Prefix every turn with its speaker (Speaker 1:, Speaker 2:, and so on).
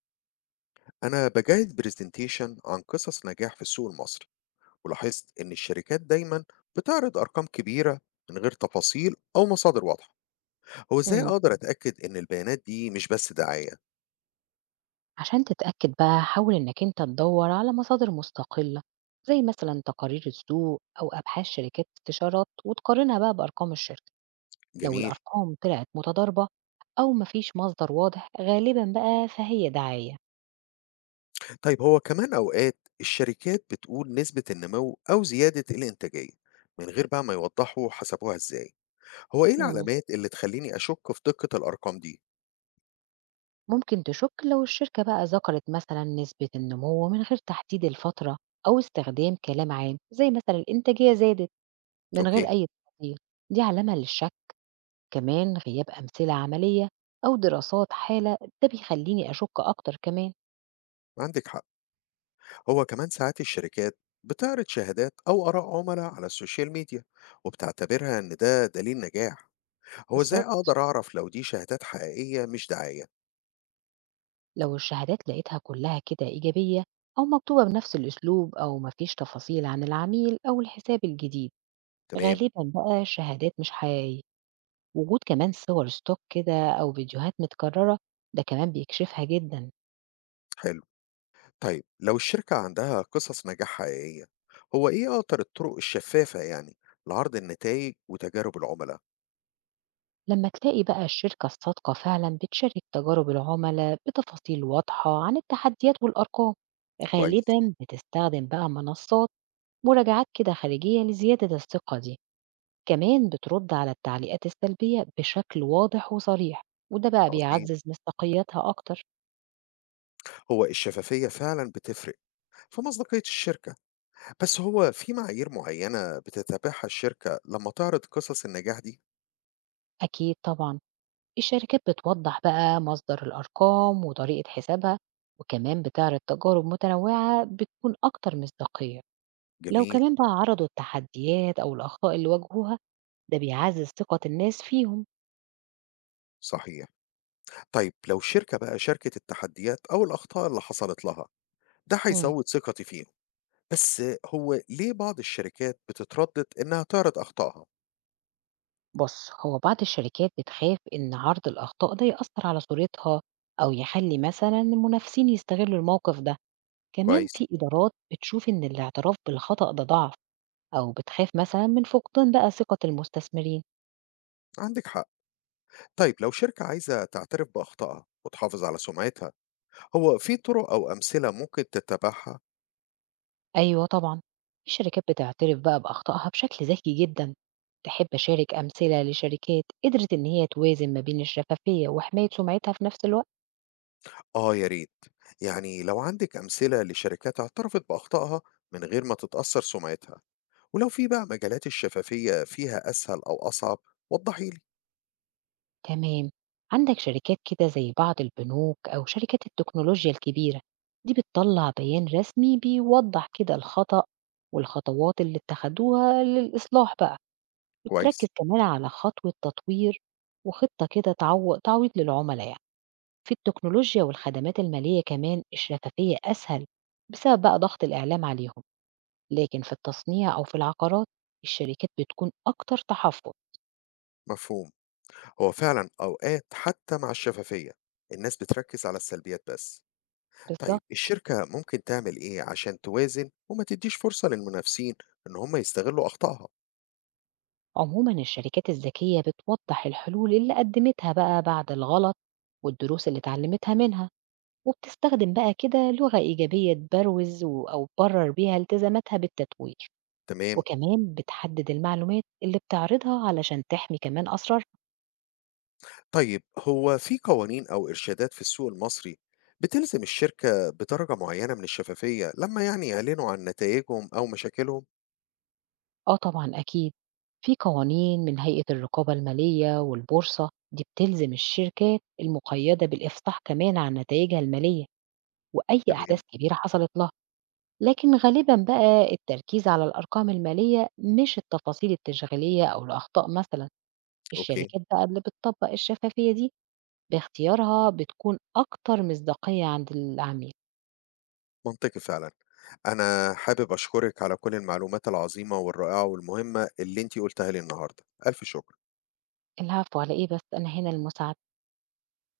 Speaker 1: أنا بجهز برزنتيشن عن قصص نجاح في السوق المصري، ولاحظت إن الشركات دايما بتعرض أرقام كبيرة من غير تفاصيل أو مصادر واضحة. هو إزاي
Speaker 2: إمم.
Speaker 1: أقدر أتأكد إن البيانات دي مش بس دعاية؟
Speaker 2: عشان تتأكد بقى حاول إنّك أنت تدوّر على مصادر مستقلة، زي مثلًا تقارير السوق أو أبحاث شركات استشارات وتقارنها بقى بأرقام الشركة، لو
Speaker 1: جميل.
Speaker 2: الأرقام طلعت متضاربة أو ما فيش مصدر واضح غالبًا بقى فهي دعاية.
Speaker 1: طيب هو كمان أوقات الشركات بتقول نسبة النمو أو زيادة الإنتاجية من غير بقى ما يوضحوا حسبوها إزاي. هو إيه
Speaker 2: إمم.
Speaker 1: العلامات اللي تخليني أشك في دقة الأرقام دي؟
Speaker 2: ممكن تشُك لو الشركة بقى ذكرت مثلًا نسبة النمو من غير تحديد الفترة أو استخدام كلام عام، زي مثلًا الإنتاجية زادت من غير
Speaker 1: أوكي.
Speaker 2: أي تفاصيل، دي علامة للشك. كمان غياب أمثلة عملية أو دراسات حالة ده بيخليني أشك أكتر كمان.
Speaker 1: عندك حق. هو كمان ساعات الشركات بتعرض شهادات أو آراء عملاء على السوشيال ميديا وبتعتبرها إن ده دليل نجاح. هو إزاي
Speaker 2: بالظبط،
Speaker 1: أقدر أعرف لو دي شهادات حقيقية مش دعاية؟
Speaker 2: لو الشهادات لقيتها كلها كده إيجابية أو مكتوبة بنفس الأسلوب أو مفيش تفاصيل عن العميل أو الحساب الجديد،
Speaker 1: تمام.
Speaker 2: غالبا بقى الشهادات مش حقيقية. وجود كمان صور ستوك كده أو فيديوهات متكررة ده كمان بيكشفها جدا.
Speaker 1: حلو. طيب لو الشركة عندها قصص نجاح حقيقية، هو إيه أكتر الطرق الشفافة يعني لعرض النتائج وتجارب العملاء؟
Speaker 2: لما تلاقي بقى الشركة الصادقة فعلا بتشارك تجارب العملاء بتفاصيل واضحة عن التحديات والأرقام،
Speaker 1: كويس.
Speaker 2: غالبا بتستخدم بقى منصات مراجعات كده خارجية لزيادة الثقة دي. كمان بترد على التعليقات السلبية بشكل واضح وصريح، وده بقى
Speaker 1: عظيم.
Speaker 2: بيعزز مصداقيتها أكتر.
Speaker 1: هو الشفافية فعلا بتفرق في مصداقية الشركة، بس هو في معايير معينة بتتبعها الشركة لما تعرض قصص النجاح دي؟
Speaker 2: أكيد طبعا، الشركات بتوضح بقى مصدر الأرقام وطريقة حسابها، وكمان بتعرض تجارب متنوعة بتكون أكتر مصداقية. لو
Speaker 1: جميل.
Speaker 2: كمان بقى عرضوا التحديات أو الأخطاء اللي واجهوها، ده بيعزز ثقة الناس فيهم.
Speaker 1: صحيح. طيب لو شركة بقى شاركت التحديات أو الأخطاء اللي حصلت لها، ده
Speaker 2: مم.
Speaker 1: هيزود ثقتي فيهم. بس هو ليه بعض الشركات بتتردد إنها تعرض أخطائها؟
Speaker 2: بص، هو بعض الشركات بتخاف إن عرض الأخطاء ده يأثر على صورتها أو يخلي مثلا المنافسين يستغلوا الموقف ده. كمان
Speaker 1: كويس.
Speaker 2: في إدارات بتشوف إن الاعتراف بالخطأ ده ضعف، أو بتخاف مثلا من فقدان بقى ثقة المستثمرين.
Speaker 1: عندك حق. طيب لو شركة عايزة تعترف بأخطائها وتحافظ على سمعتها، هو في طرق أو أمثلة ممكن تتبعها؟
Speaker 2: أيوة طبعا، في شركات بتعترف بقى بأخطائها بشكل ذكي جدا. تحب أشارك أمثلة لشركات قدرت إن هي توازن ما بين الشفافية وحماية سمعتها في نفس الوقت؟
Speaker 1: آه يا ريت. يعني لو عندك أمثلة لشركات اعترفت بأخطائها من غير ما تتأثر سمعتها، ولو في بقى مجالات الشفافية فيها أسهل أو أصعب، وضحي لي.
Speaker 2: تمام. عندك شركات كده زي بعض البنوك أو شركات التكنولوجيا الكبيرة، دي بتطلع بيان رسمي بيوضح كده الخطأ والخطوات اللي اتخدوها للإصلاح بقى، وتركز
Speaker 1: كويس.
Speaker 2: كمان على خطوة تطوير وخطة كده تعويض للعملاء يعني. في التكنولوجيا والخدمات المالية كمان الشفافية أسهل بسبب بقى ضغط الإعلام عليهم، لكن في التصنيع أو في العقارات الشركات بتكون أكتر تحفظ.
Speaker 1: مفهوم. هو فعلا أوقات حتى مع الشفافية الناس بتركز على السلبيات بس. طيب
Speaker 2: بالظبط،
Speaker 1: الشركة ممكن تعمل إيه عشان توازن وما تديش فرصة للمنافسين إن هم يستغلوا أخطائها؟
Speaker 2: عموما الشركات الذكية بتوضح الحلول اللي قدمتها بقى بعد الغلط والدروس اللي اتعلمتها منها، وبتستخدم بقى كده لغة إيجابية أو تبرر بيها التزاماتها بالتتوير.
Speaker 1: تمام.
Speaker 2: وكمان بتحدد المعلومات اللي بتعرضها علشان تحمي كمان أسرار.
Speaker 1: طيب هو في قوانين أو إرشادات في السوق المصري بتلزم الشركة بدرجة معينة من الشفافية لما يعني يعلنوا عن نتائجهم أو مشاكلهم؟
Speaker 2: آه طبعا أكيد، في قوانين من هيئة الرقابة المالية والبورصة دي بتلزم الشركات المقيدة بالإفصاح كمان عن نتائجها المالية وأي أحداث
Speaker 1: تمام.
Speaker 2: كبيرة حصلت لها. لكن غالبًا بقى التركيز على الأرقام المالية مش التفاصيل التشغيلية أو الأخطاء مثلًا،
Speaker 1: أوكي.
Speaker 2: الشركات بقى اللي بتطبّق الشفافية دي باختيارها بتكون أكتر مصداقية عند العميل.
Speaker 1: منطقي فعلا. أنا حابب أشكرك على كل المعلومات العظيمة والرائعة والمهمة اللي أنتي قلتها لي النهاردة. ألف شكر.
Speaker 2: العفو على إيه بس، أنا هنا للمساعدة.